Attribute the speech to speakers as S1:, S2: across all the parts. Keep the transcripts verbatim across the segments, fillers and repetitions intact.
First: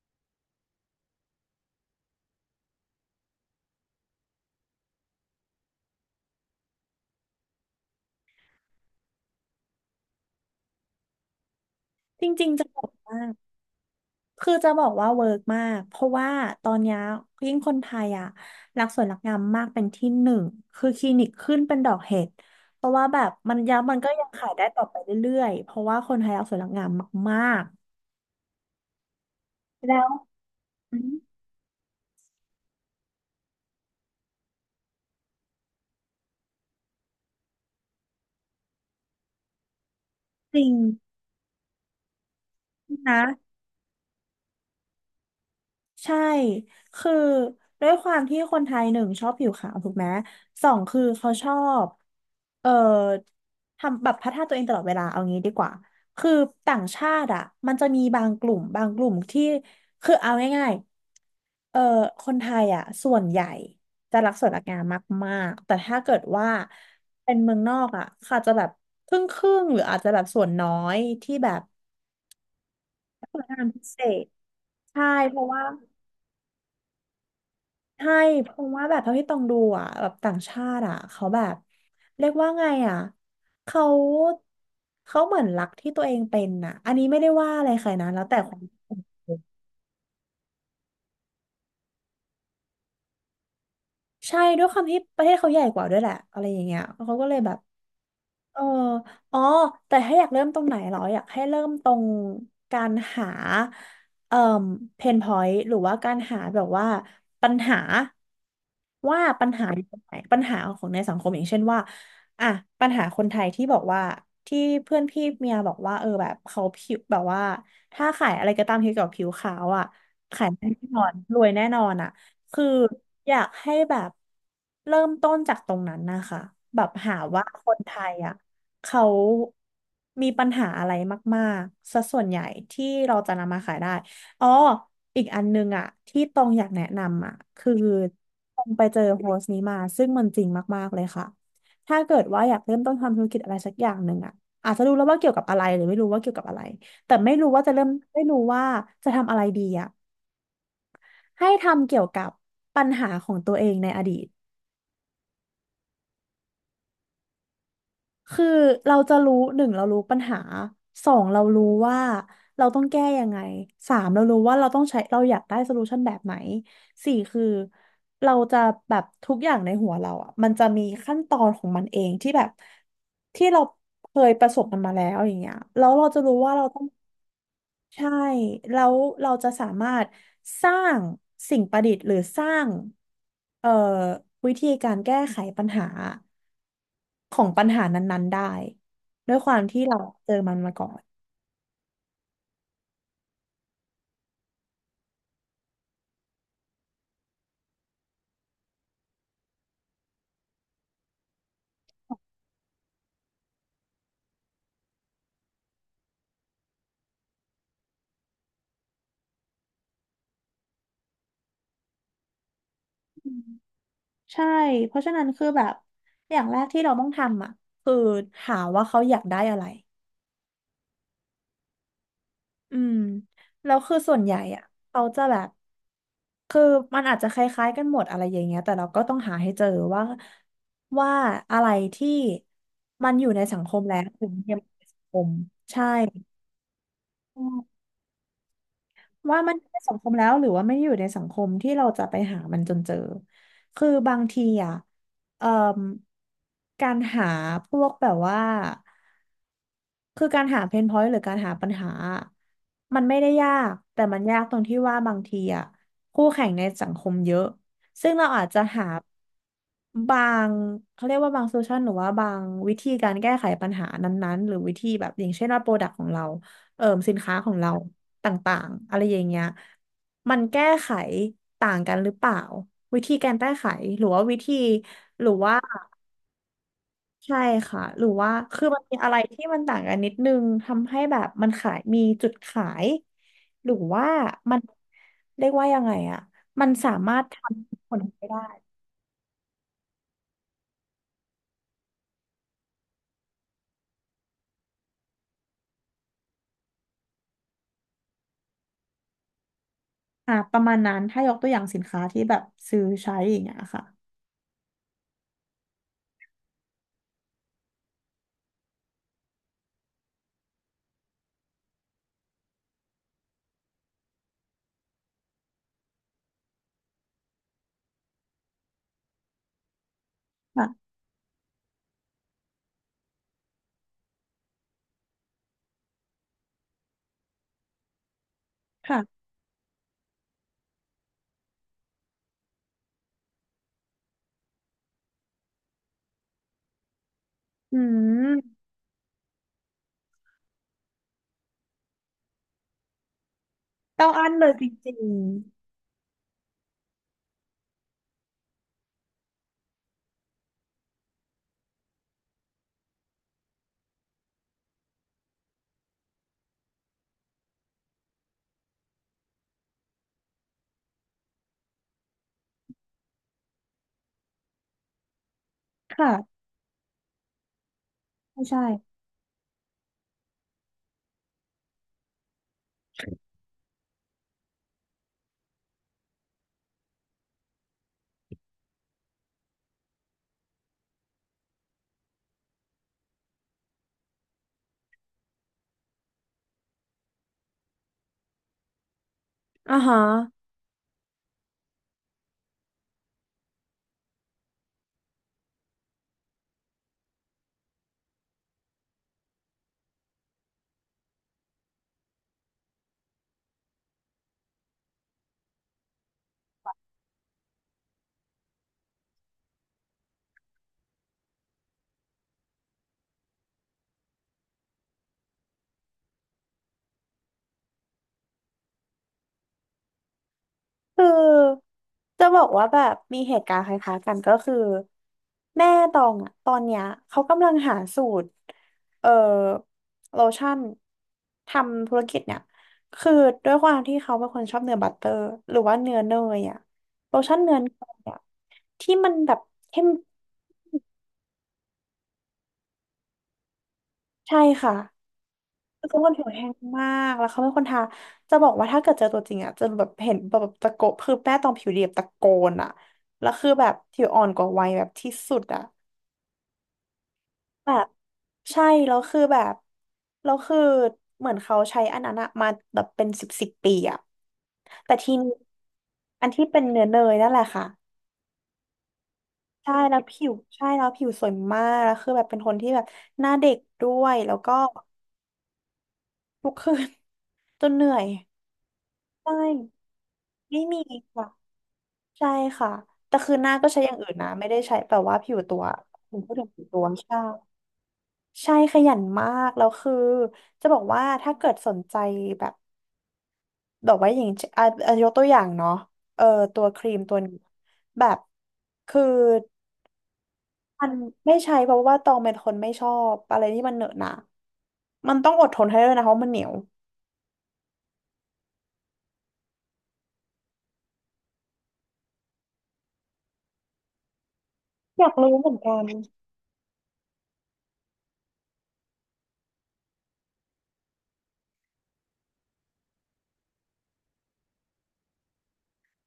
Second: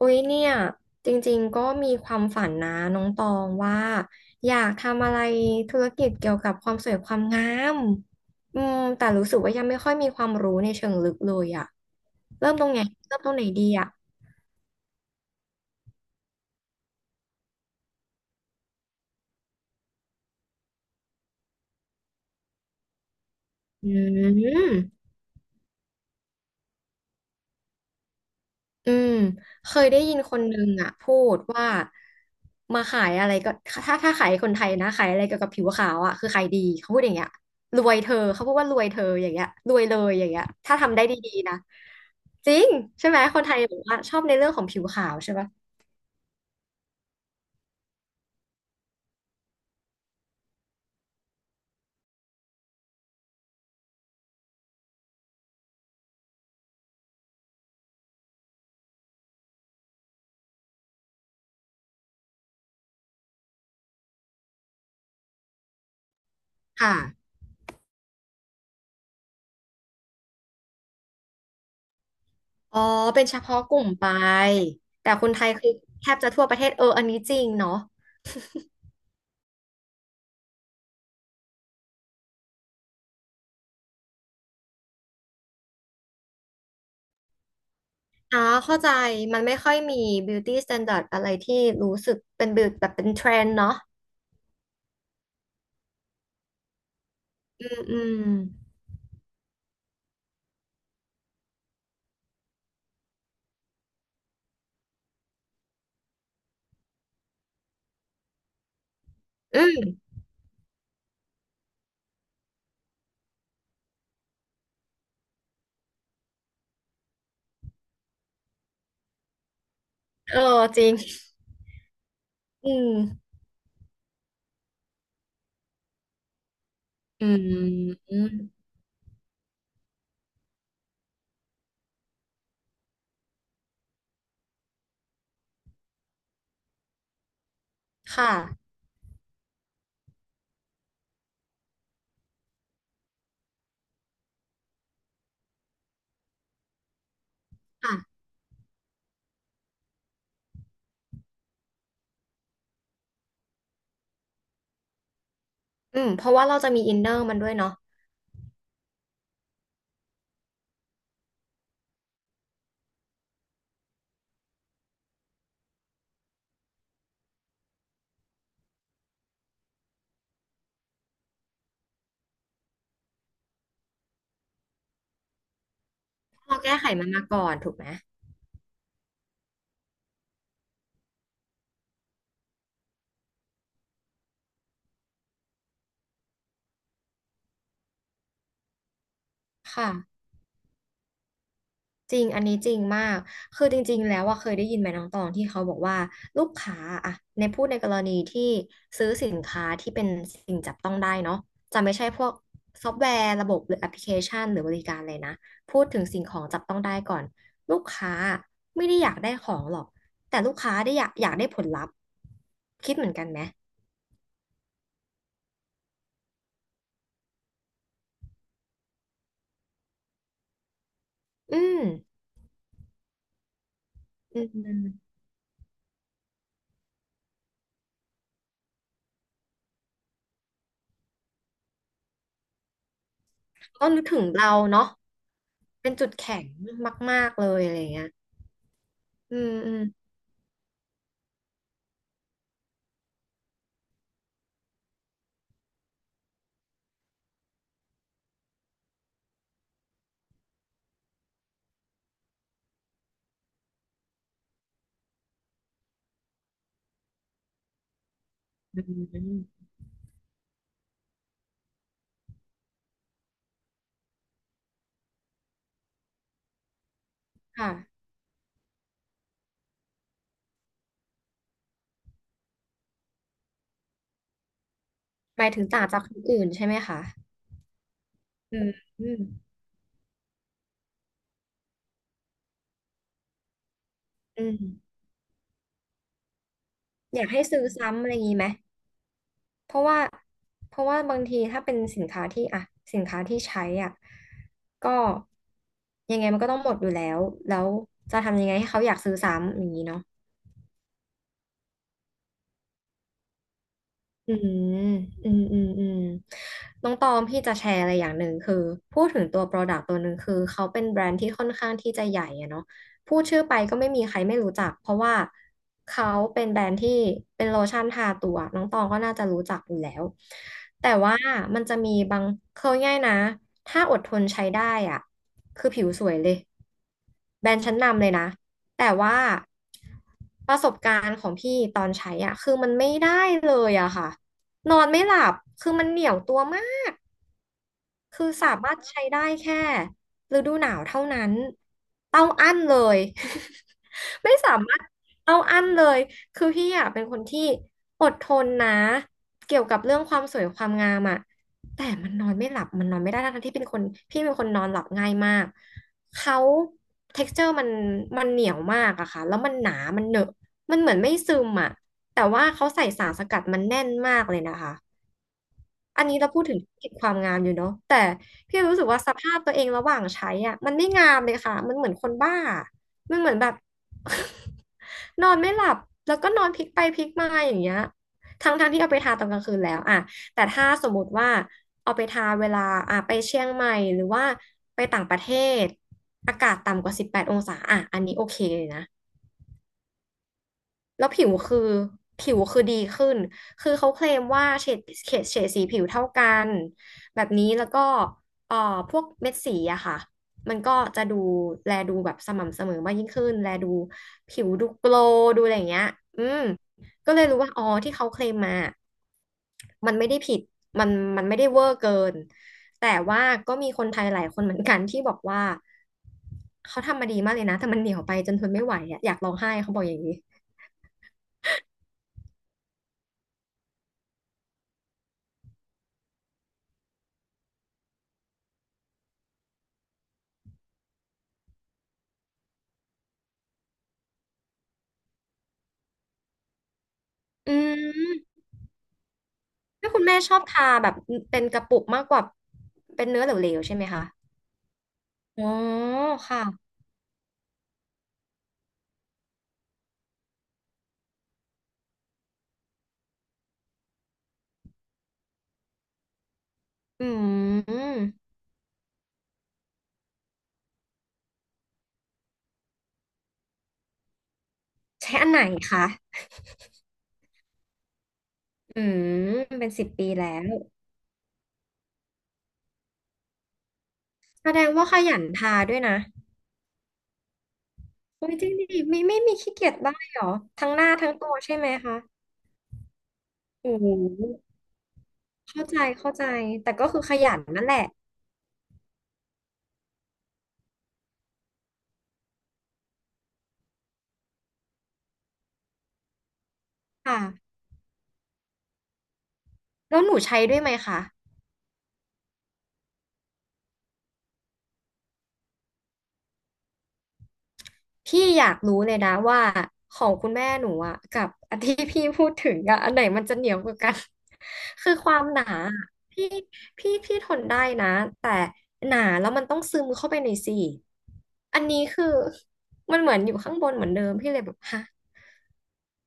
S1: อุ๊ยเนี่ยจริงๆก็มีความฝันนะน้องตองว่าอยากทำอะไรธุรกิจเกี่ยวกับความสวยความงามอืมแต่รู้สึกว่ายังไม่ค่อยมีความรู้ในเชิงลึกเลยอะ
S2: จริ
S1: เริ่
S2: ง
S1: ม
S2: ๆ
S1: ต
S2: จะ
S1: รง
S2: บ
S1: ไหน
S2: อก
S1: เริ่
S2: ว่า
S1: มตรงไหนดีอะ
S2: คือจะบอกว่าเวิร์กมากเพราะว่าตอนเนี้ยยิ่งคนไทยอ่ะรักสวยรักงามมากเป็นที่หนึ่งคือคลินิกขึ้นเป็นดอกเห็ดเพราะว่าแบบมันยัง
S1: อื
S2: มันก็ยังขายได้ต่อไป
S1: ม
S2: เรื่อยๆเพราะว่าคนไทยรักสวยรักงามมาก
S1: อืมเคย
S2: ๆแล้
S1: ได้
S2: ว
S1: ยินคนหนึ่งอ่ะ
S2: อืม
S1: พูดว่ามาขายอะไรก็ถ้าถ้าขายคนไทยนะขายอะไรเกี่ยวกับผิวขาวอ่ะคือขายดีเขาพูดอย่างเงี้ยรวยเธอเขาพูดว่ารวยเธออย่างเงี้ยรวยเลยอย่างเงี้ย
S2: จริง
S1: ถ้าทำได้ดีๆนะจริงใช่ไหมคนไท
S2: นะ
S1: ยบอกว่าชอบในเรื่องของผิวขาวใช่ปะ
S2: ใช่ คือด้วยความที่คนไทยหนึ่งชอบผิวขาวถูกไหมสองคือเขาชอบ เอ่อ ทำแบบพัฒนาตัวเองตลอดเวลาเอางี้ดีกว่า คือต่างชาติอ่ะมันจะมีบางกลุ่มบางกลุ่มที่ คือเอาง่ายๆเอ่อคนไทยอ่ะส่วนใหญ่จะรักสวยรักงามมากๆ แต่ถ้าเกิดว่า
S1: ค่ะ
S2: เป็นเมืองนอกอ่ะเขาอาจจะแบบครึ่งครึ่งหรืออาจจะแบบส่วนน้อยที่แบบ
S1: อ๋อเป็น
S2: ส
S1: เฉ
S2: วย
S1: พาะ
S2: งาม
S1: ก
S2: พิ
S1: ลุ่ม
S2: เศ
S1: ไป
S2: ษใช่
S1: แต่คน
S2: เพ
S1: ไท
S2: ราะ
S1: ย
S2: ว่า
S1: คือแทบจะทั่วประเทศเอออันนี้จริงเนาะ
S2: ใช่เพราะว่าแบบเท่าที่ต้องดูอ่ะแบบต่างชาติอ่ะเขาแบบเรียกว่าไงอ่ะเขาเขาเหมือนรักที่ตัวเองเป็นอ่ะอันนี้ไม่ได้ว่าอะไรใครนะแล้วแต่
S1: อ๋อ
S2: ความ
S1: เข้าใจมันไม่ค่อยมี beauty standard อะไรที่รู้สึกเป็นแบบแบบเป็นเทรนด์เนาะ
S2: ใช่ด้วยความที่ประเทศเขาใหญ่กว่าด้วยแหละอะไรอย่างเงี้ยเขาก็เลยแบบ
S1: อืมอืม
S2: เอออ๋อแต่ถ้าอยากเริ่มตรงไหนเหรออยากให้เริ่มตรงการหาเอ่อเพนพอยต์หรือว่าการหาแบบว่าปัญหาว่าปัญ
S1: อื
S2: หาอยู่ตรง
S1: ม
S2: ไหนปัญหาของในสังคมอย่างเช่นว่าอ่ะปัญหาคนไทยที่บอกว่าที่เพื่อนพี่เมียบอกว่าเออแบบเขาผิวแบบว่าถ้าขายอะไรก็ตามเกี่ยวกับผิวขาวอ่ะ
S1: เออ
S2: ขายแน่
S1: จริง
S2: นอนรวยแน่นอนอ่ะ คือ
S1: อืม
S2: อยากให้แบบเริ่มต้นจากตรงนั้นนะคะแบบหา
S1: อื
S2: ว่าคนไทยอ่ะ
S1: ม
S2: เขามีปัญหาอะไรมากๆซะส่วนใหญ่ที่เราจะนำมาขายได้อ๋ออีกอันนึงอ่ะที่ตรงอยากแนะนำอ่ะคือ
S1: ค่ะ
S2: ตรงไปเจอโพสต์นี้มาซึ่งมันจริงมากๆเลยค่ะถ้าเกิดว่าอยากเริ่มต้นทำธุรกิจอะไรสักอย่างหนึ่งอ่ะอาจจะรู้แล้วว่าเกี่ยวกับอะไรหรือไม่รู้ว่าเกี่ยวกับอะไรแต่ไม่รู้ว่าจะเริ่ม
S1: ค่ะ
S2: ไม่รู้ว่าจะทำอะไรดีอ่ะ ให้ทำเกี่ยวกับปัญหาของตัวเองในอดีต
S1: อืมเพราะว่าเราจะมีอินเนอร์มันด้วยเนาะ
S2: คือเราจะรู้หนึ่งเรารู้ปัญหาสองเรารู้ว่าเราต้องแก้ยังไงสามเรารู้ว่าเราต้องใช้เราอยากได้โซลูชันแบบไหนสี่คือเราจะแบบทุกอย่างในหัวเราอ่ะมันจะมีขั้นตอนของมันเองที่แบบที่เราเคยประสบมันมาแล้วอย่างเงี้ยแล้วเราจะรู้ว่า
S1: เรา
S2: เรา
S1: แก้
S2: ต้อง
S1: ไขมันมาก่อนถูกไหม
S2: ใช่แล้วเราจะสามารถสร้างสิ่งประดิษฐ์หรือสร้างเอ่อวิธีการแก้ไขปัญหาของปัญหานั้นๆได้ด้วยความที่
S1: ค่ะ
S2: เราเจอมันมาก่อน
S1: จริง อันนี้จริงมาก คือจริงๆแล้วว่าเคยได้ยินไหมน้องตองที่เขาบอกว่าลูกค้าอะในพูดในกรณีที่ซื้อสินค้าที่เป็นสิ่งจับต้องได้เนาะจะไม่ใช่พวกซอฟต์แวร์ระบบหรือแอปพลิเคชันหรือบริการเลยนะพูดถึงสิ่งของจับต้องได้ก่อนลูกค้าไม่ได้อยากได้ของหรอกแต่ลูกค้าได้อยากอยากได้ผลลัพธ์คิดเหมือนกันไหม
S2: ใช่เพราะฉะนั้นคือแบบอย่างแรกที่เราต้องทำอ่ะคือหาว่าเขาอยากได้อะไร
S1: อืม
S2: อืมแล้วคือส่วนใหญ่
S1: อื
S2: อ่ะเขา
S1: ม
S2: จะแบบคือมันอาจจะคล้ายๆกันหมดอะไรอย่างเงี้ยแต่เราก็ต้องหาให้เจอว่าว่าอะไรที่มันอยู่ในสังคม
S1: ต้อง
S2: แล้ว
S1: นึกถึ
S2: หรื
S1: ง
S2: อมัน
S1: เรา
S2: ยังไม่อยู่ใน
S1: เนาะ
S2: สังคมใช่
S1: เป็นจุดแข็งมากๆ
S2: อื
S1: เลยอะไร
S2: ม
S1: อย่างเงี้ยอื
S2: ว่า
S1: ม
S2: มันอยู่
S1: อื
S2: ใน
S1: ม
S2: สังคมแล้วหรือว่าไม่ได้อยู่ในสังคมที่เราจะไปหามันจนเจอคือบางทีอ่ะเอ่อการหาพวกแบบว่า คือการหาเพนพอยต์หรือการหาปัญหา มันไม่ได้ยากแต่มันยากตรงที่ว่าบางทีอ่ะคู่แข่งในสังคมเยอะซึ่งเราอาจจะ
S1: อื
S2: หา
S1: ม
S2: บางเขาเรียกว่าบางโซลูชันหรือว่าบางวิธีการแก้ไขปัญหานั้นๆหรือวิธีแบบอย่างเช่นว่าโปรดักต์ของเราเอ่อสินค้าของ
S1: ค่ะ
S2: เราต่างๆอะไรอย่างเงี้ยมันแก้ไขต่างกันหรือเปล่าวิธีการแก้ไขหรือว่าวิธีหรือ
S1: หมาย
S2: ว่า
S1: ถึงต่างจากคนอื่นใช่ไหมคะ
S2: ใช่ค่ะหรือว่า
S1: อื
S2: คือ
S1: ม
S2: มันมี
S1: อื
S2: อะไร
S1: ม
S2: ที่มันต่างกันนิดนึงทำให้แบบมันขายมีจุดขายหรือว่า
S1: อื
S2: มัน
S1: ม
S2: เรียกว่ายังไงอะมันสามา
S1: อ
S2: รถ
S1: ยาก
S2: ท
S1: ให้ซื้อ
S2: ำผ
S1: ซ้ำ
S2: ล
S1: อะไรอ
S2: ไป
S1: ย่างนี้
S2: ได้
S1: ไหม เพราะว่าเพราะว่าบางทีถ้าเป็นสินค้าที่อ่ะสินค้าที่ใช้อ่ะก็ยังไงมันก็ต้องหมดอยู่แล้ว แล้วจะทำยังไงให้เขาอยากซื้อซ้ำอย่างนี้เนาะ
S2: อ่ะประมาณนั้นถ้ายกตัวอย่างสินค้าที่แบบซื้อใช้อย่างเงี้ยค่ะ
S1: อืมอืมอืมอืมน้องตอมพี่จะแชร์อะไรอย่างหนึ่งคือพูดถึงตัว Product ตัวหนึ่งคือเขาเป็นแบรนด์ที่ค่อนข้างที่จะใหญ่อะเนาะพูดชื่อไปก็ไม่มีใครไม่รู้จักเพราะว่าเขาเป็นแบรนด์ที่เป็นโลชั่นทาตัวน้องตองก็น่าจะรู้จักอยู่แล้วแต่
S2: ค่ะ
S1: ว่ามันจะมีบางเขาง่ายๆนะถ้าอดทนใช้ได้อ่ะคือผิวสวยเลยแบรนด์ชั้นนำเลยนะ แต่ว่า
S2: ค่ะ
S1: ประสบการณ์ของพี่ตอนใช้อ่ะคือมันไม่ได้เลยอะค่ะนอนไม่หลับคือมันเหนียวตัวมาก
S2: อื
S1: คือสา
S2: ม
S1: มารถใช้ได้แค่ฤดูหนาวเท่านั้นเต้าอั้นเลย
S2: ต้อง อั้น
S1: ไม่
S2: เล
S1: สา
S2: ยจ
S1: มารถ
S2: ริง
S1: เต้าอั้นเลยคือพี่อะเป็นคนที่อดทนนะเกี่ยวกับเรื่องความสวยความงามอะแต่มันนอนไม่หลับมันนอนไม่ได้ทั้งๆที่เป็นคนพี่เป็นคนนอนหลับง่ายมากเขา texture มันมันเหนียวมากอะค่ะแล้วมันหนามันเหนอะมันเหมือนไม่ซึมอะแต่ว่าเขาใส่สารสกัดมันแน่นมากเลยนะคะ
S2: ๆ
S1: อัน
S2: ค่ะ
S1: นี้เราพูดถึงธุรกิจความงามอยู่เนาะแต่
S2: ไม่
S1: พี่
S2: ใช่
S1: รู้สึกว่าสภาพตัวเองระหว่างใช้อ่ะมันไม่งามเลยค่ะมันเหมือนคนบ้ามันเหมือนแบบ นอนไม่หลับแล้วก็นอนพลิกไปพลิกมาอย่างเงี้ยทั้งทั้งที่เอาไปทาตอนกลางคืนแล้วอ่ะแต่ถ้าสมมติว่าเอาไปทาเวลาอ่ะไปเชียงใหม่หรือว่าไปต่างประเทศอากาศต่ำกว่าสิบแปดองศาอ่ะอันนี้โอเคเลยนะ
S2: อ่าฮะ
S1: แล้วผิวคือผิวคือดีขึ้น คือเขาเคลมว่าเฉดเฉดเฉดสีผิวเท่ากันแบบนี้แล้วก็เอ่อพวกเม็ดสีอะค่ะมันก็จะดูแลดูแบบสม่ำเสมอมากยิ่งขึ้นแลดูผิวดูโกลว์ดูอะไรอย่างเงี้ยอืมก็เลยรู้ว่าอ๋อที่เขาเคลมมา มันไม่ได้ผิด มันมันไม่ได้เวอร์เกิน แต่ว่าก็มีคนไทยหลายคนเหมือนกันที่บอกว่าเขาทำมาดีมากเลยนะแต่มันเหนียวไปจนทนไม่ไหวอะอยากร้องไห้เขาบอกอย่างนี้
S2: คือจะบอกว่าแบบมีเหตุการณ์คล้ายๆกันก็คือแม่ตองอะตอนเนี้ยเขากำลังหาสูตรเอ่อโลชั่นทำธุรกิจเนี่ยคือด้วยความที่เขาเป็นคนชอบเนื้อบัตเตอร์หรือว่าเนื้อเนยอะโลชั่น
S1: อื
S2: เนื้อเนยอะ
S1: ม
S2: ที่มันแบบเข้ม
S1: ถ้าคุณแม่ชอบทาแบบเป็นกระปุกมากกว่าเป็นเนื้อเหลวๆใช่ไหมคะ
S2: ใช่ค่ะ
S1: อ๋อ
S2: คือเขาเป็นคนผิว
S1: ค่ะ
S2: แห้งมากแล้วเขาเป็นคนทาจะบอกว่าถ้าเกิดเจอตัวจริงอ่ะจะแบบเห็นแบบตะโกนคือแป้ตองผิวเรียบตะโกนอ่ะแล้วคือแบบผิวอ่อนกว่าวัยแบบที่สุดอ่ะ
S1: อื
S2: แบบ
S1: ม
S2: ใช่แล้วคือแบบแล้วคือเหมือนเขาใช้อันนั้นอะมาแบบเป็นสิบสิบปีอะแต่ที
S1: ใช้อั
S2: นี้
S1: นไหนคะ
S2: อันที่เป็นเนื้อเนยนั่นแหละค่ะ
S1: อืมเป็น
S2: ใช่
S1: สิบ
S2: แล้ว
S1: ปี
S2: ผิ
S1: แล้
S2: ว
S1: ว
S2: ใช่แล้วผิวสวยมากแล้วคือแบบเป็นคนที่แบบหน้าเด็กด้วยแล้ว
S1: แส
S2: ก็
S1: ดงว่าขยันทาด้วยนะ
S2: ทุกคืน จนเหนื่อย
S1: โอ้ยจริงดิไม่ไม่
S2: ใช่
S1: มีขี้เกียจบ้างเหรอ
S2: ไม่
S1: ทั้ง
S2: มี
S1: หน้าทั้ง
S2: ค่ะ
S1: ตัวใช่ไหมคะ
S2: ใช่ค่ะแต่คือหน้าก็
S1: โอ้
S2: ใช้
S1: โห
S2: อย่างอื่นนะไม่ได้ใช้แบบว่าผิวตัว
S1: เข้าใจเข้า
S2: ผม
S1: ใจ
S2: พูดถึงผิว
S1: แต่
S2: ตัว
S1: ก็คือข
S2: ใช่
S1: ยันนั่นแหละ
S2: ใช่ขยันมากแล้วคือจะบอกว่าถ้าเกิดสนใจแบบแบอกว่าอย่างเช่นอ่ะอ่ะยกตัวอย่างเนาะเออตัวครีมตัว
S1: ค่ะ
S2: นี้แบบคือ
S1: แล้วหนูใช้ด้วยไหม
S2: มัน
S1: คะ
S2: ไม่ใช่เพราะว่าตองเป็นคนไม่ชอบอะไรที่มันเหนอะหนะมันต้องอดทนให้ด้วยนะเพราะมันเหนียว
S1: พี่อยากรู้เลยนะว่าของคุณแม่หนูอ่ะกับ อันที่พี่พูดถึงอ่ะอันไหนมันจะเหนียวกว่ากัน คือ
S2: อ
S1: ค
S2: ยาก
S1: วาม
S2: รู้
S1: หนา
S2: เหมือนกัน
S1: อะพี่พี่พี่ทนได้นะแต่หนาแล้วมันต้องซึมเข้าไปในซี่อันนี้คือมันเหมือนอยู่ข้างบนเหมือนเดิมพี่เลยแบบฮะ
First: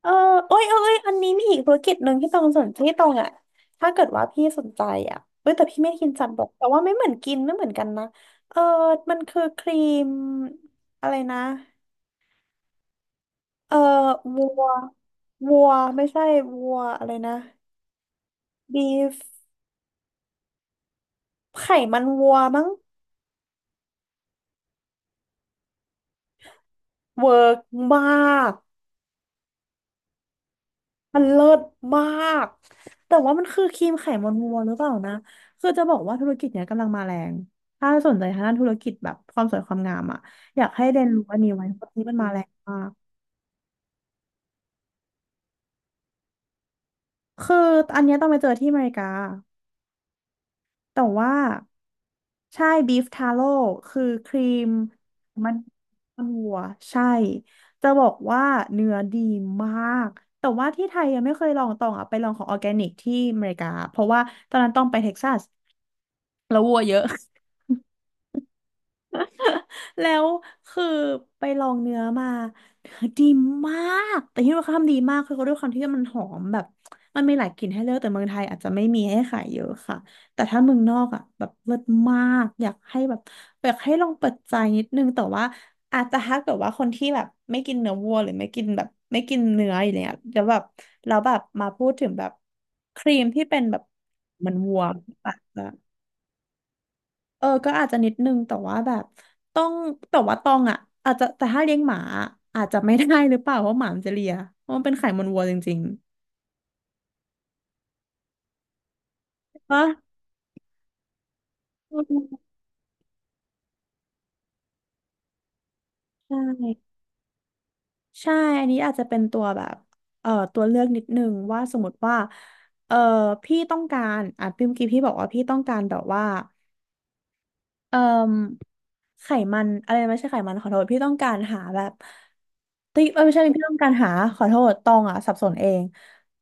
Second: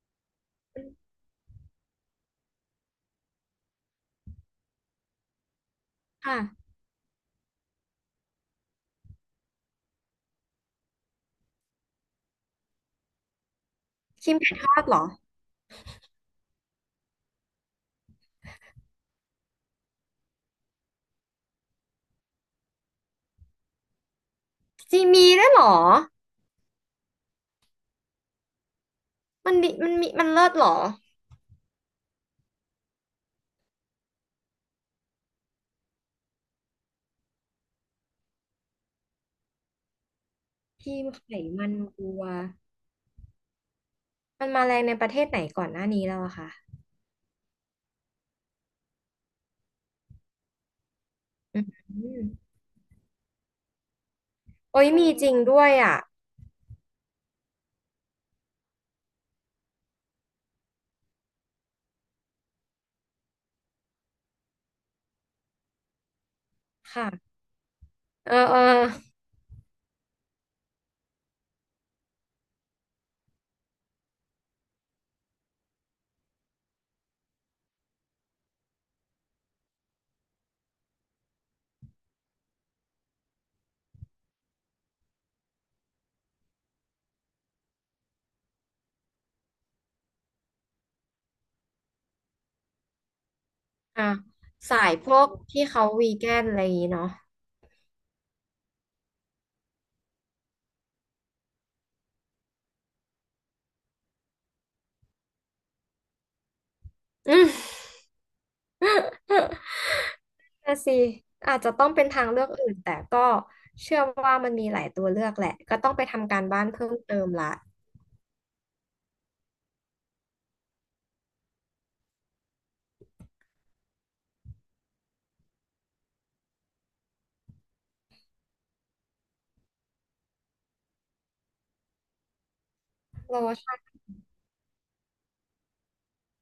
S2: เออเอ้ยเอ้
S1: มั
S2: ยเอ้ยอั
S1: น
S2: นนี้มีอีกธุรกิจหนึ่งที่ตรงสนที่ตรงอ่ะถ้าเกิดว่าพี่สนใจอ่ะเอ้ยแต่พี่ไม่กินสัน
S1: ค่ะ
S2: บกแต่ว่าไม่เหมือนกินไม่เหมือนกันนะเออมันคือครีมอะไรนะเออ
S1: ครีม
S2: วั
S1: ไก่
S2: ว
S1: ทอดเหรอ
S2: วัวไม่ใช่วัวอะไรนะบีฟไขมันวัวมั้ง
S1: จีมีด้วยเหรอ
S2: เวิร์กมาก
S1: มันมมันมีมันเลิศเหรอ
S2: มันเลิศมากแต่ว่ามันคือครีมไขมันวัวหรือเปล่านะคือจะบอกว่าธุรกิจเนี้ยกำลังมาแรงถ้าสนใจทางด้านธุรกิจแบบความสวยความงามอ่ะอยากให้
S1: ครี
S2: เรีย
S1: ม
S2: นรู้
S1: ไข
S2: อันนี้ไว้
S1: มัน
S2: เพราะอันนี้
S1: วั
S2: มัน
S1: ว
S2: มาแรงมาก
S1: มันมาแรงในประเทศไหนก่อนหน้านี้แล้วอะคะ
S2: คืออันเนี้ยต้องไปเจอที่อเมริกาแต่ว่า
S1: อืม
S2: ใช่บีฟทาโร่คือครีม
S1: โอ้ยมีจริง
S2: มัน
S1: ด้วยอ่ะ
S2: มันวัวใช่จะบอกว่าเนื้อดีมากแต่ว่าที่ไทยยังไม่เคยลองตองอ่ะไปลองของออร์แกนิกที่อเมริกาเพราะว่าตอนนั้นต้องไปเท็กซัสแล้ววัวเยอะ
S1: ค่ะเออเออ
S2: แล้วคือไปลองเนื้อมาเนื้อดีมากแต่ที่ว่าเขาทำดีมากคือเขาด้วยความที่มันหอมแบบมันมีหลายกลิ่นให้เลือกแต่เมืองไทยอาจจะไม่มีให้ขายเยอะค่ะแต่ถ้าเมืองนอกอ่ะแบบเลิศมากอยากให้แบบอยากให้ลองเปิดใจนิดนึงแต่ว่าอาจจะถ้าเกิดว่าคนที่แบบไม่กินเนื้อวัวหรือไม่กินแบบไม่กินเนื้ออย่างเงี้ยแล้วแบบแล้วแบบมาพูดถึงแบบครีมที่เป็นแบบ
S1: อ่ะ
S2: เหมันวั
S1: สา
S2: ว
S1: ยพวก
S2: อาจจะ
S1: ที่เขาวีแกนอะไรอย่างงี้เนาะ
S2: เออก็อาจจะนิดนึงแต่ว่าแบบต้องแต่ว่าตองอ่ะอาจจะแต่ถ้าเลี้ยงหมาอะอาจจะไม่ได้หรือเปล่าเพราะหมามันจะเลียเพราะมันเป็นไขมันวัวจริง
S1: อืม
S2: ๆวะ
S1: น่ะสิอาจจะต้อง
S2: อื
S1: เป็นทางเลื
S2: ม
S1: อกอื่นแต่ก็เชื่อว่ามันมีหลายตัวเลือกแหละก็ต้องไป
S2: ใช
S1: ทำการบ้านเพิ่
S2: ่
S1: มเติมละ
S2: ใช่อันนี้อาจจะเป็นตัวแบบเอ่อตัวเลือกนิดนึงว่าสมมติว่าเอ่อพี่ต้องการอ่ะพี่เมื่อกี้พี่บอกว่าพี่ต้องการแบบว่าเอ่อไขมันอะไรนะไม่ใช่ไขมันขอโทษพี่ต้องการหาแบบ ติ๊กเอ้ยไม่
S1: โล
S2: ใช่เรื่อง
S1: ชั่น
S2: การหาขอโทษตองอ่ะสับสนเอง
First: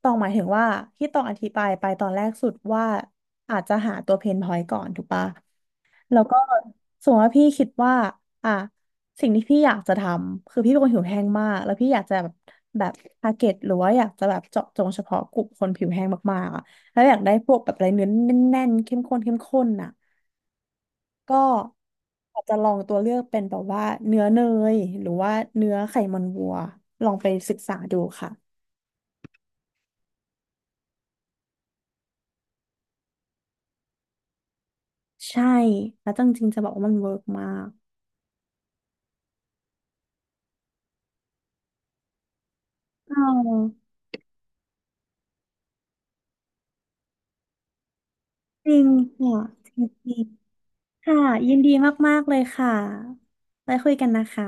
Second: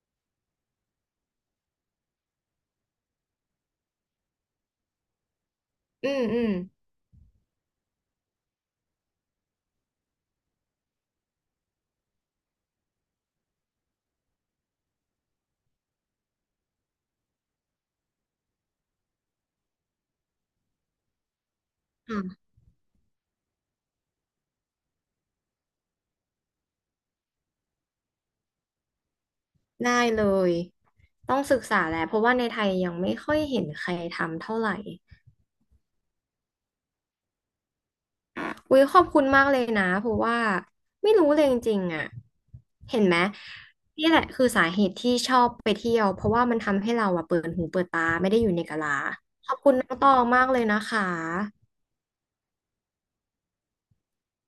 S2: ตองหมายถึงว่าที่ตองอธิบายไปตอนแรกสุดว่าอาจจะหาตัวเพนพอยต์ก่อนถูกปะ
S1: อื
S2: แล้
S1: ม
S2: วก็
S1: อืม
S2: สมมติว่าพี่คิดว่า อ่ะ สิ่งที่พี่อยากจะทำคือพี่เป็นคนผิวแห้งมาก แล้วพี่อยากจะแบบแบบทาร์เก็ตหรือว่าอยากจะแบบเจาะจงเฉพาะกลุ่มคนผิวแห้งมากๆอ่ะแล้วอยากได้พวกแบบอะไรเนื้อแน่นๆเข้มข้นเข้มข้นอ่ะ ก็อาจ
S1: อ่ะ
S2: จะลองตัวเลือกเป็นแบบว่าเนื้อเนยหรือว่าเนื้อไขมันวัวลองไปศึกษาดูค่ะ
S1: ได้เลยต้องศึกษาแหละเพราะว่าในไทยยังไม่ค่อยเห็นใครทำเท่าไหร่
S2: ใช่แล้วจริงๆจะบอกว่ามันเวิร์กมาก
S1: อุ้ยขอบคุณมากเลยนะเพราะว่าไม่รู้เลยจริงๆอ่ะเห็นไห
S2: อ๋
S1: ม
S2: อ
S1: นี่แหละคือสาเหตุที่ชอบไปเที่ยวเพราะว่ามันทำให้เราอ่ะเปิดหูเปิดตาไม่ได้อยู่ใน
S2: จริ
S1: กะ
S2: ง
S1: ลา
S2: ค่ะ
S1: ขอบ
S2: จ
S1: คุณน้องตอ
S2: ริง
S1: งมากเลยนะคะ
S2: ๆค่ะยินดีมากๆเลยค่ะไปคุยกันนะคะ